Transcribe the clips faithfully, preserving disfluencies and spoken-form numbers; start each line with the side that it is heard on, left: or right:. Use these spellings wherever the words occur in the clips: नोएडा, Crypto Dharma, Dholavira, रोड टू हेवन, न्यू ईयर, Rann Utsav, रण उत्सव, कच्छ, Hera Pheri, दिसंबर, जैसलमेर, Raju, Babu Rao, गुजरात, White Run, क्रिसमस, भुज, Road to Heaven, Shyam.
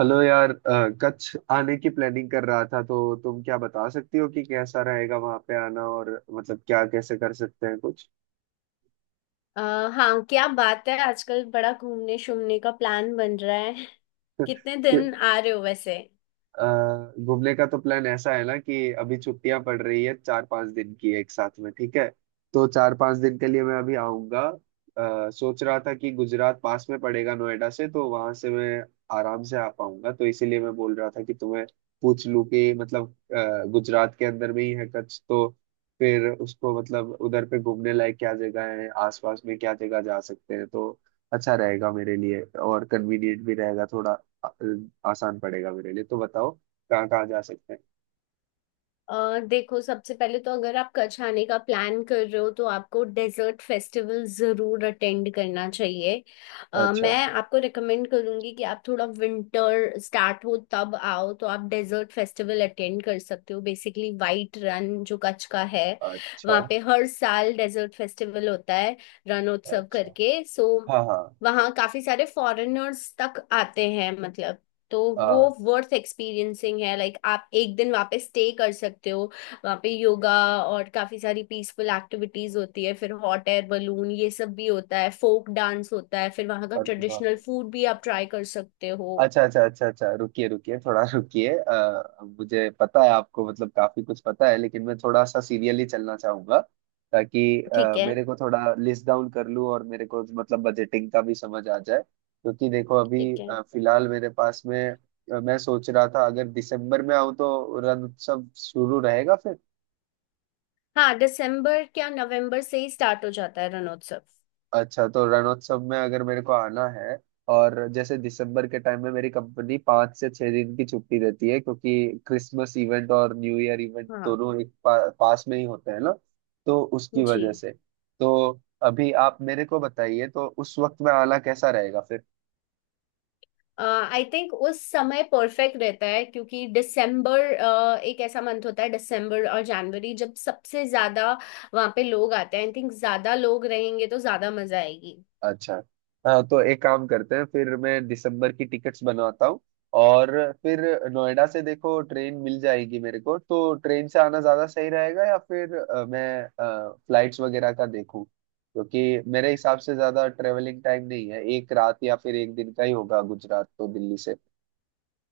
right: Hello यार, अ, कच्छ आने की प्लानिंग कर रहा था तो तुम क्या बता सकती हो कि कैसा रहेगा वहां पे आना। और मतलब क्या, कैसे कर सकते हैं कुछ?
left: अ, हाँ क्या बात है। आजकल बड़ा घूमने शूमने का प्लान बन रहा है। कितने
right: कि
left: दिन आ रहे हो वैसे?
right: अ, घूमने का तो प्लान ऐसा है ना कि अभी छुट्टियां पड़ रही है, चार पांच दिन की एक साथ में, ठीक है। तो चार पांच दिन के लिए मैं अभी आऊंगा। अ, सोच रहा था कि गुजरात पास में पड़ेगा नोएडा से, तो वहां से मैं आराम से आ पाऊंगा। तो इसीलिए मैं बोल रहा था कि तुम्हें पूछ लूं कि मतलब, अ, गुजरात के अंदर में ही है कच्छ, तो फिर उसको मतलब उधर पे घूमने लायक क्या जगह है, आसपास में क्या जगह जा सकते हैं। तो अच्छा रहेगा मेरे लिए और कन्वीनियंट भी रहेगा, थोड़ा आ- आसान पड़ेगा मेरे लिए। तो बताओ कहाँ कहाँ जा सकते हैं।
left: अ, देखो, सबसे पहले तो अगर आप कच्छ आने का प्लान कर रहे हो तो आपको डेजर्ट फेस्टिवल ज़रूर अटेंड करना चाहिए। अ,
right: अच्छा,
left: मैं आपको रिकमेंड करूँगी कि आप थोड़ा विंटर स्टार्ट हो तब आओ तो आप डेजर्ट फेस्टिवल अटेंड कर सकते हो, बेसिकली वाइट रन जो कच्छ का है।
right: अच्छा,
left: वहाँ पे हर साल डेजर्ट फेस्टिवल होता है, रणोत्सव
right: अच्छा।
left: करके। सो
right: हाँ, हाँ।
left: वहाँ काफ़ी सारे फॉरेनर्स तक आते हैं, मतलब, तो वो
right: हाँ।
left: वर्थ एक्सपीरियंसिंग है। लाइक आप एक दिन वहाँ पे स्टे कर सकते हो। वहाँ पे योगा और काफी सारी पीसफुल एक्टिविटीज होती है, फिर हॉट एयर बलून ये सब भी होता है, फोक डांस होता है, फिर वहाँ का
right: अरे वाह!
left: ट्रेडिशनल फूड भी आप ट्राई कर सकते हो।
right: अच्छा अच्छा अच्छा अच्छा, रुकिए रुकिए थोड़ा रुकिए। अ, मुझे पता है आपको मतलब काफी कुछ पता है, लेकिन मैं थोड़ा सा सीरियली चलना चाहूंगा, ताकि
left: ठीक
right: अ,
left: है,
right: मेरे को थोड़ा लिस्ट डाउन कर लूँ, और मेरे को मतलब बजटिंग का भी समझ आ जाए। क्योंकि देखो अभी
left: ठीक है।
right: अ, फिलहाल मेरे पास में, अ, मैं सोच रहा था अगर दिसंबर में आऊँ तो रण उत्सव शुरू रहेगा फिर।
left: हाँ, दिसंबर क्या नवंबर से ही स्टार्ट हो जाता है रणोत्सव।
right: अच्छा, तो रणोत्सव में अगर मेरे को आना है, और जैसे दिसंबर के टाइम में मेरी कंपनी पाँच से छह दिन की छुट्टी देती है, क्योंकि क्रिसमस इवेंट और न्यू ईयर इवेंट
left: हाँ
right: दोनों एक पा, पास में ही होते हैं ना, तो उसकी
left: जी।
right: वजह से। तो अभी आप मेरे को बताइए तो उस वक्त में आना कैसा रहेगा।
left: आई थिंक उस समय परफेक्ट रहता है क्योंकि दिसंबर एक ऐसा मंथ होता है, दिसंबर और जनवरी, जब सबसे ज्यादा वहाँ पे लोग आते हैं। आई थिंक ज्यादा लोग रहेंगे तो ज्यादा मजा आएगी।
right: अच्छा। हाँ, तो एक काम करते हैं, फिर मैं दिसंबर की टिकट्स बनवाता हूँ। और फिर, नोएडा से देखो ट्रेन मिल जाएगी मेरे को, तो ट्रेन से आना ज़्यादा सही रहेगा, या फिर अ, मैं फ्लाइट्स वगैरह का देखूँ? क्योंकि मेरे हिसाब से ज़्यादा ट्रेवलिंग टाइम नहीं है, एक रात या फिर एक दिन का ही होगा गुजरात तो दिल्ली से,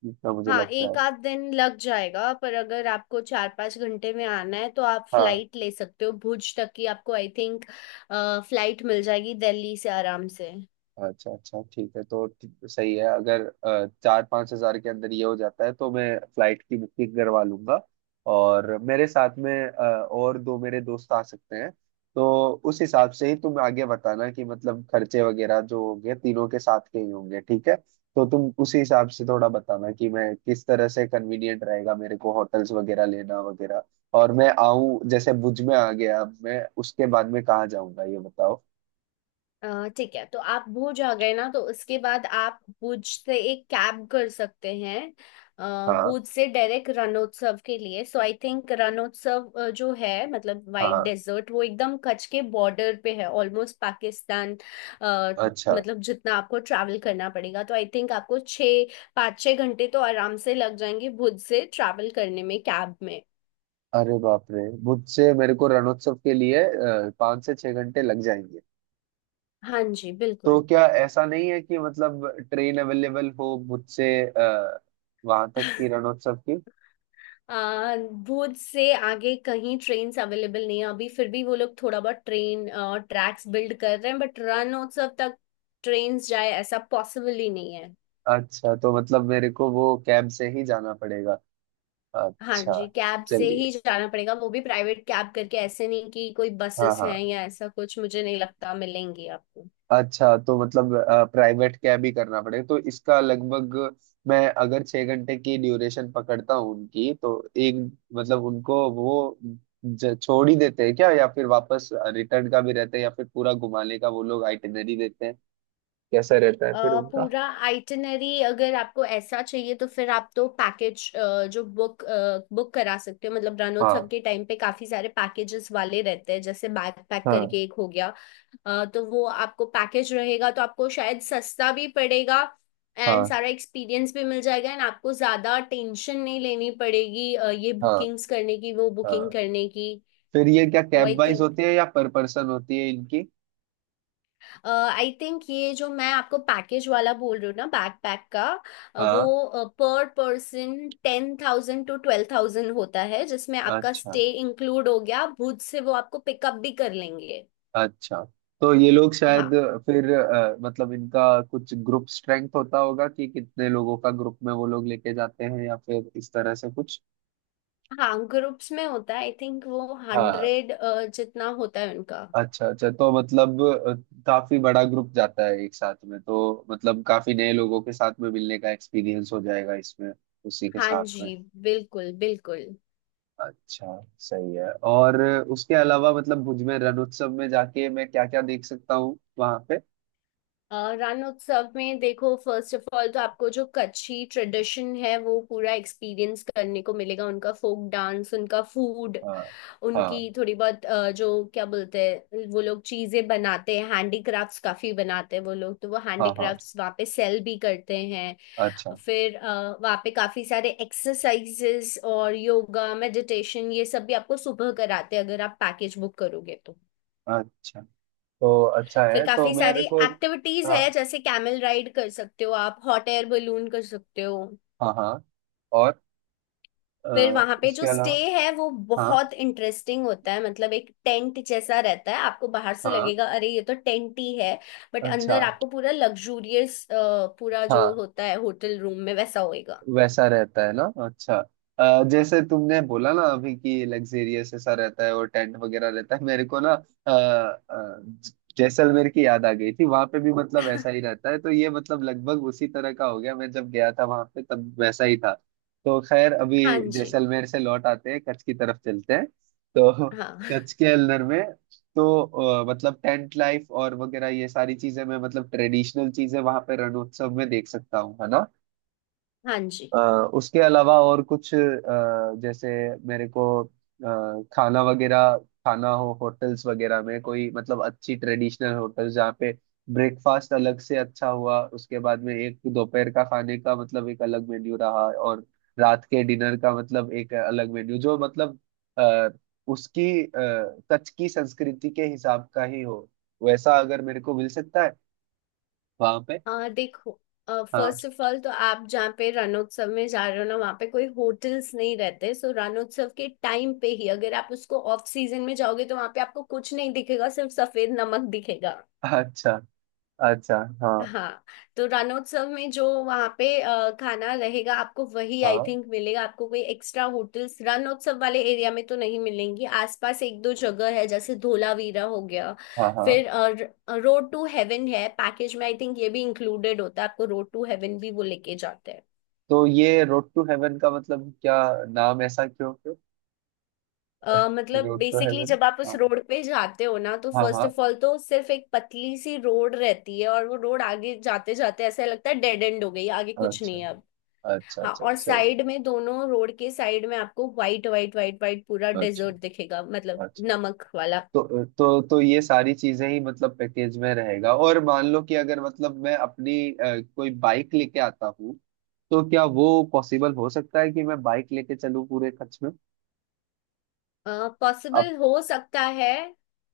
right: जितना मुझे
left: हाँ,
right: लगता है।
left: एक आध दिन लग जाएगा, पर अगर आपको चार पाँच घंटे में आना है तो आप
right: हाँ।
left: फ्लाइट ले सकते हो भुज तक की। आपको आई थिंक फ्लाइट मिल जाएगी दिल्ली से आराम से।
right: अच्छा अच्छा, ठीक है, तो ठी- सही है। अगर अ, चार पाँच हजार के अंदर ये हो जाता है तो मैं फ्लाइट की बुकिंग करवा लूंगा। और मेरे साथ में अ, और दो मेरे दोस्त आ सकते हैं। तो उस हिसाब से ही तुम आगे बताना कि मतलब खर्चे वगैरह जो होंगे, तीनों के साथ के ही होंगे, ठीक है? तो तुम उसी हिसाब से थोड़ा बताना कि मैं किस तरह से, कन्वीनियंट रहेगा मेरे को होटल्स वगैरह लेना वगैरह, और मैं आऊं जैसे भुज में आ गया, अब मैं उसके बाद में कहाँ जाऊंगा, ये बताओ।
left: अ, ठीक है, तो आप भुज आ गए ना तो उसके बाद आप भुज से एक कैब कर सकते हैं। अ,
right: हाँ,
left: भुज से डायरेक्ट रणोत्सव के लिए। सो आई थिंक रणोत्सव अ, जो है, मतलब वाइट
right: हाँ।
left: डेजर्ट, वो एकदम कच्छ के बॉर्डर पे है, ऑलमोस्ट पाकिस्तान। अ,
right: अच्छा।
left: मतलब जितना आपको ट्रैवल करना पड़ेगा, तो आई थिंक आपको छः पाँच छः घंटे तो आराम से लग जाएंगे भुज से ट्रैवल करने में, कैब में।
right: अरे बाप रे! मुझसे, मेरे को रणोत्सव के लिए अ, पाँच से छह घंटे लग जाएंगे?
left: हाँ जी
right: तो
left: बिल्कुल।
right: क्या ऐसा नहीं है कि मतलब ट्रेन अवेलेबल हो मुझसे वहां तक की, रणोत्सव की?
left: आ, भुज से आगे कहीं ट्रेन्स अवेलेबल नहीं है अभी। फिर भी वो लोग थोड़ा बहुत ट्रेन ट्रैक्स बिल्ड कर रहे हैं, बट रणोत्सव तक ट्रेन्स जाए ऐसा पॉसिबल ही नहीं है।
right: अच्छा, तो मतलब मेरे को वो कैब से ही जाना पड़ेगा।
left: हाँ
right: अच्छा।
left: जी, कैब से ही
right: चलिए।
left: जाना पड़ेगा, वो भी प्राइवेट कैब करके। ऐसे नहीं कि कोई
right: हाँ,
left: बसेस हैं
right: हाँ।
left: या ऐसा कुछ, मुझे नहीं लगता मिलेंगी आपको।
right: अच्छा, तो मतलब प्राइवेट कैब ही करना पड़ेगा। तो इसका लगभग, मैं अगर छह घंटे की ड्यूरेशन पकड़ता हूँ उनकी, तो एक, मतलब उनको वो ज- छोड़ ही देते हैं क्या, या फिर वापस रिटर्न का भी रहता है, या फिर पूरा घुमाने का वो लोग आइटिनरी देते हैं? कैसा रहता है फिर
left: अ,
right: उनका?
left: पूरा आइटिनरी अगर आपको ऐसा चाहिए तो फिर आप तो पैकेज जो बुक बुक करा सकते हो। मतलब रणोत्सव
right: हाँ।
left: के टाइम पे काफी सारे पैकेजेस वाले रहते हैं, जैसे बैकपैक
right: हाँ।
left: करके एक हो गया। अ, तो वो आपको पैकेज रहेगा तो आपको शायद सस्ता भी पड़ेगा, एंड
right: हाँ,
left: सारा एक्सपीरियंस भी मिल जाएगा, एंड आपको ज़्यादा टेंशन नहीं लेनी पड़ेगी अ, ये
right: हाँ।
left: बुकिंग्स करने की वो बुकिंग
right: हाँ,
left: करने की।
right: फिर ये क्या
left: तो आई
right: कैब वाइज
left: थिंक
right: होती है या पर पर्सन होती है इनकी?
left: आई थिंक ये जो मैं आपको पैकेज वाला बोल रही हूँ ना, बैकपैक का, अ,
right: हाँ।
left: वो पर person ten thousand to twelve thousand होता है, जिसमें आपका
right: अच्छा
left: स्टे इंक्लूड हो गया। भुज से वो आपको पिकअप भी कर लेंगे।
right: अच्छा, तो ये लोग शायद
left: हाँ,
right: फिर अ, मतलब इनका कुछ ग्रुप स्ट्रेंथ होता होगा कि कितने लोगों का ग्रुप में वो लोग लेके जाते हैं, या फिर इस तरह से कुछ?
left: हाँ ग्रुप्स में होता है। आई थिंक वो
right: हाँ।
left: हंड्रेड जितना होता है उनका।
right: अच्छा अच्छा, तो मतलब अ, काफी बड़ा ग्रुप जाता है एक साथ में, तो मतलब काफी नए लोगों के साथ में मिलने का एक्सपीरियंस हो जाएगा इसमें, उसी के
left: हाँ
right: साथ में।
left: जी, बिल्कुल बिल्कुल।
right: अच्छा। सही है। और उसके अलावा मतलब भुज में, रण उत्सव में जाके मैं क्या क्या देख सकता हूँ वहां पे?
left: अ, रण उत्सव में देखो, फर्स्ट ऑफ ऑल तो आपको जो कच्छी ट्रेडिशन है वो पूरा एक्सपीरियंस करने को मिलेगा, उनका फोक डांस, उनका फूड,
right: हाँ।
left: उनकी
right: हाँ,
left: थोड़ी बहुत अ, जो क्या बोलते हैं वो लोग, चीजें बनाते हैं, हैंडीक्राफ्ट्स काफी बनाते हैं वो लोग, तो वो
right: हाँ। हाँ।
left: हैंडीक्राफ्ट्स वहाँ पे सेल भी करते हैं। तो
right: अच्छा।
left: फिर अ, वहाँ पे काफी सारे एक्सरसाइजेस और योगा मेडिटेशन ये सब भी आपको सुबह कराते हैं, अगर आप पैकेज बुक करोगे तो।
right: अच्छा, तो अच्छा
left: फिर
right: है। तो
left: काफी
right: मेरे
left: सारी
right: को,
left: एक्टिविटीज
right: हाँ,
left: है, जैसे कैमल राइड कर सकते हो आप, हॉट एयर बलून कर सकते हो।
right: हाँ। हाँ, और अ,
left: फिर वहां पे जो
right: उसके
left: स्टे
right: अलावा,
left: है वो
right: हाँ,
left: बहुत इंटरेस्टिंग होता है, मतलब एक टेंट जैसा रहता है, आपको बाहर से
right: हाँ।
left: लगेगा अरे ये तो टेंट ही है, बट
right: अच्छा।
left: अंदर आपको पूरा लग्जूरियस, पूरा जो
right: हाँ,
left: होता है होटल रूम में वैसा होएगा।
right: वैसा रहता है ना। अच्छा, अ, जैसे तुमने बोला ना अभी कि लग्जेरियस ऐसा रहता है और टेंट वगैरह रहता है, मेरे को ना अ, अ, ज- जैसलमेर की याद आ गई थी, वहां पे भी मतलब ऐसा ही रहता है। तो ये मतलब लगभग उसी तरह का हो गया, मैं जब गया था वहां पे तब वैसा ही था। तो खैर, अभी
left: हाँ जी,
right: जैसलमेर से लौट आते हैं, कच्छ की तरफ चलते हैं। तो
left: हाँ
right: कच्छ के अल्लर में, तो अ, मतलब टेंट लाइफ और वगैरह ये सारी चीजें, मैं मतलब ट्रेडिशनल चीजें वहां पे रणोत्सव में देख सकता हूँ, है ना?
left: हाँ जी।
right: अ, उसके अलावा और कुछ, अ, जैसे मेरे को अ, खाना वगैरह, खाना हो होटल्स वगैरह में, कोई मतलब अच्छी ट्रेडिशनल होटल जहाँ पे ब्रेकफास्ट अलग से अच्छा हुआ, उसके बाद में एक दोपहर का खाने का मतलब एक अलग मेन्यू रहा, और रात के डिनर का मतलब एक अलग मेन्यू जो मतलब आ, उसकी अ, कच्छ की संस्कृति के हिसाब का ही हो, वैसा अगर मेरे को मिल सकता है वहां पे।
left: आ, देखो,
right: हाँ।
left: फर्स्ट ऑफ ऑल तो आप जहाँ पे रणोत्सव में जा रहे हो ना, वहाँ पे कोई होटल्स नहीं रहते। सो रणोत्सव के टाइम पे ही, अगर आप उसको ऑफ सीजन में जाओगे तो वहाँ पे आपको कुछ नहीं दिखेगा, सिर्फ सफेद नमक दिखेगा।
right: अच्छा। अच्छा। हाँ।
left: हाँ, तो रणोत्सव में जो वहाँ पे अ, खाना रहेगा आपको, वही आई
right: हाँ,
left: थिंक मिलेगा। आपको कोई एक्स्ट्रा होटल्स रणोत्सव वाले एरिया में तो नहीं मिलेंगी। आसपास एक दो जगह है, जैसे धोलावीरा हो गया,
right: हाँ। हाँ।
left: फिर रोड टू हेवन है। पैकेज में आई थिंक ये भी इंक्लूडेड होता है, आपको रोड टू हेवन भी वो लेके जाते हैं।
right: तो ये रोड टू हेवन का मतलब क्या, नाम ऐसा क्यों क्यों?
left: अ, मतलब
right: रोड टू
left: बेसिकली
right: हेवन।
left: जब आप उस
right: हाँ,
left: रोड पे जाते हो ना तो
right: हाँ।
left: फर्स्ट
right: हाँ।
left: ऑफ ऑल तो सिर्फ एक पतली सी रोड रहती है, और वो रोड आगे जाते जाते ऐसा लगता है डेड एंड हो गई, आगे कुछ
right: अच्छा।
left: नहीं है।
right: अच्छा
left: हाँ,
right: अच्छा,
left: और
right: सही।
left: साइड में, दोनों रोड के साइड में आपको व्हाइट व्हाइट व्हाइट व्हाइट पूरा
right: अच्छा।
left: डेजर्ट दिखेगा, मतलब
right: अच्छा,
left: नमक वाला।
right: तो तो तो ये सारी चीजें ही मतलब पैकेज में रहेगा। और मान लो कि अगर मतलब मैं अपनी अ, कोई बाइक लेके आता हूँ, तो क्या वो पॉसिबल हो सकता है कि मैं बाइक लेके चलूँ पूरे खर्च में? अब।
left: पॉसिबल हो सकता है,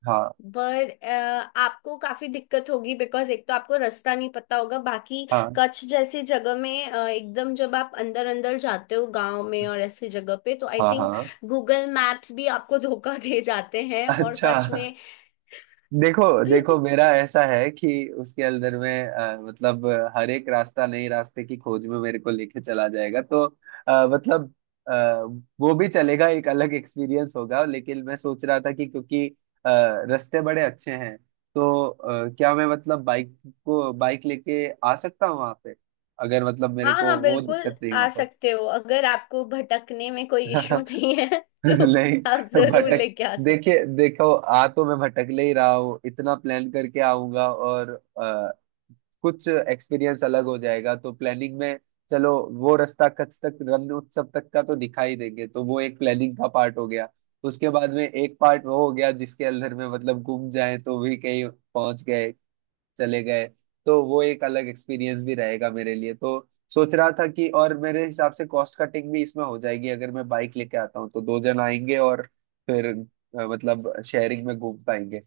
right: हाँ।
left: पर अ, आपको काफी दिक्कत होगी, बिकॉज एक तो आपको रास्ता नहीं पता होगा, बाकी
right: हाँ,
left: कच्छ जैसी जगह में अ, एकदम जब आप अंदर अंदर जाते हो गांव में और ऐसी जगह पे तो आई
right: हाँ।
left: थिंक
right: हाँ।
left: गूगल मैप्स भी आपको धोखा दे जाते हैं, और
right: अच्छा।
left: कच्छ में।
right: देखो देखो, मेरा ऐसा है कि उसके अंदर में अ, मतलब अ, हर एक रास्ता नए रास्ते की खोज में मेरे को लेके चला जाएगा, तो अ, मतलब, अ, वो भी चलेगा, एक अलग एक्सपीरियंस होगा। लेकिन मैं सोच रहा था कि क्योंकि अ, रास्ते बड़े अच्छे हैं, तो अ, क्या मैं मतलब बाइक को बाइक लेके आ सकता हूँ वहां पे, अगर मतलब
left: हाँ
right: मेरे को
left: हाँ,
right: वो
left: बिल्कुल
right: दिक्कत नहीं हो
left: आ
right: तो?
left: सकते हो, अगर आपको भटकने में कोई इश्यू नहीं है तो
right: नहीं,
left: आप जरूर
right: भटक,
left: लेके आ सकते
right: देखिए देखो, आ तो मैं भटक ले ही रहा हूँ। इतना प्लान करके आऊंगा और अ, कुछ एक्सपीरियंस अलग हो जाएगा तो, प्लानिंग में। चलो, वो रास्ता कच्छ तक, रन उत्सव तक का तो दिखा ही देंगे, तो वो एक प्लानिंग का पार्ट हो गया। उसके बाद में एक पार्ट वो हो गया जिसके अंदर में मतलब घूम जाए तो भी कहीं पहुंच गए, चले गए, तो वो एक अलग एक्सपीरियंस भी रहेगा मेरे लिए। तो सोच रहा था कि, और मेरे हिसाब से कॉस्ट कटिंग भी इसमें हो जाएगी अगर मैं बाइक लेके आता हूँ, तो दो जन आएंगे और फिर अ, मतलब शेयरिंग में घूम पाएंगे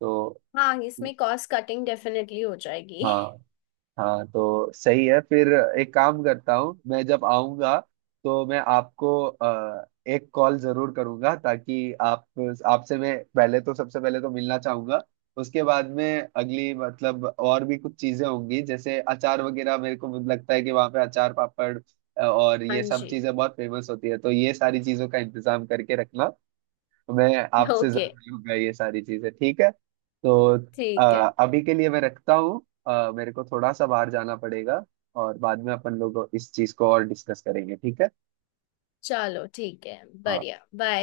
right: तो।
left: हो। हाँ, इसमें कॉस्ट कटिंग डेफिनेटली हो जाएगी।
right: हाँ, हाँ। तो सही है फिर। एक काम करता हूँ, मैं जब आऊंगा तो मैं आपको अ, एक कॉल जरूर करूंगा, ताकि आप, आपसे मैं पहले तो, सबसे पहले तो मिलना चाहूंगा। उसके बाद में अगली, मतलब और भी कुछ चीजें होंगी जैसे अचार वगैरह, मेरे को लगता है कि वहाँ पे अचार पापड़ अ, और
left: हाँ
right: ये सब
left: जी।
right: चीजें बहुत फेमस होती है, तो ये सारी चीजों का इंतजाम करके रखना, तो मैं आपसे
left: ओके,
right: जरूर लूंगा ये सारी चीजें, ठीक है? तो अ,
left: ठीक है।
right: अभी के लिए मैं रखता हूँ। अ, मेरे को थोड़ा सा बाहर जाना पड़ेगा, और बाद में अपन लोग इस चीज को और डिस्कस करेंगे, ठीक है?
left: चलो, ठीक है,
right: हाँ।
left: बढ़िया, बाय।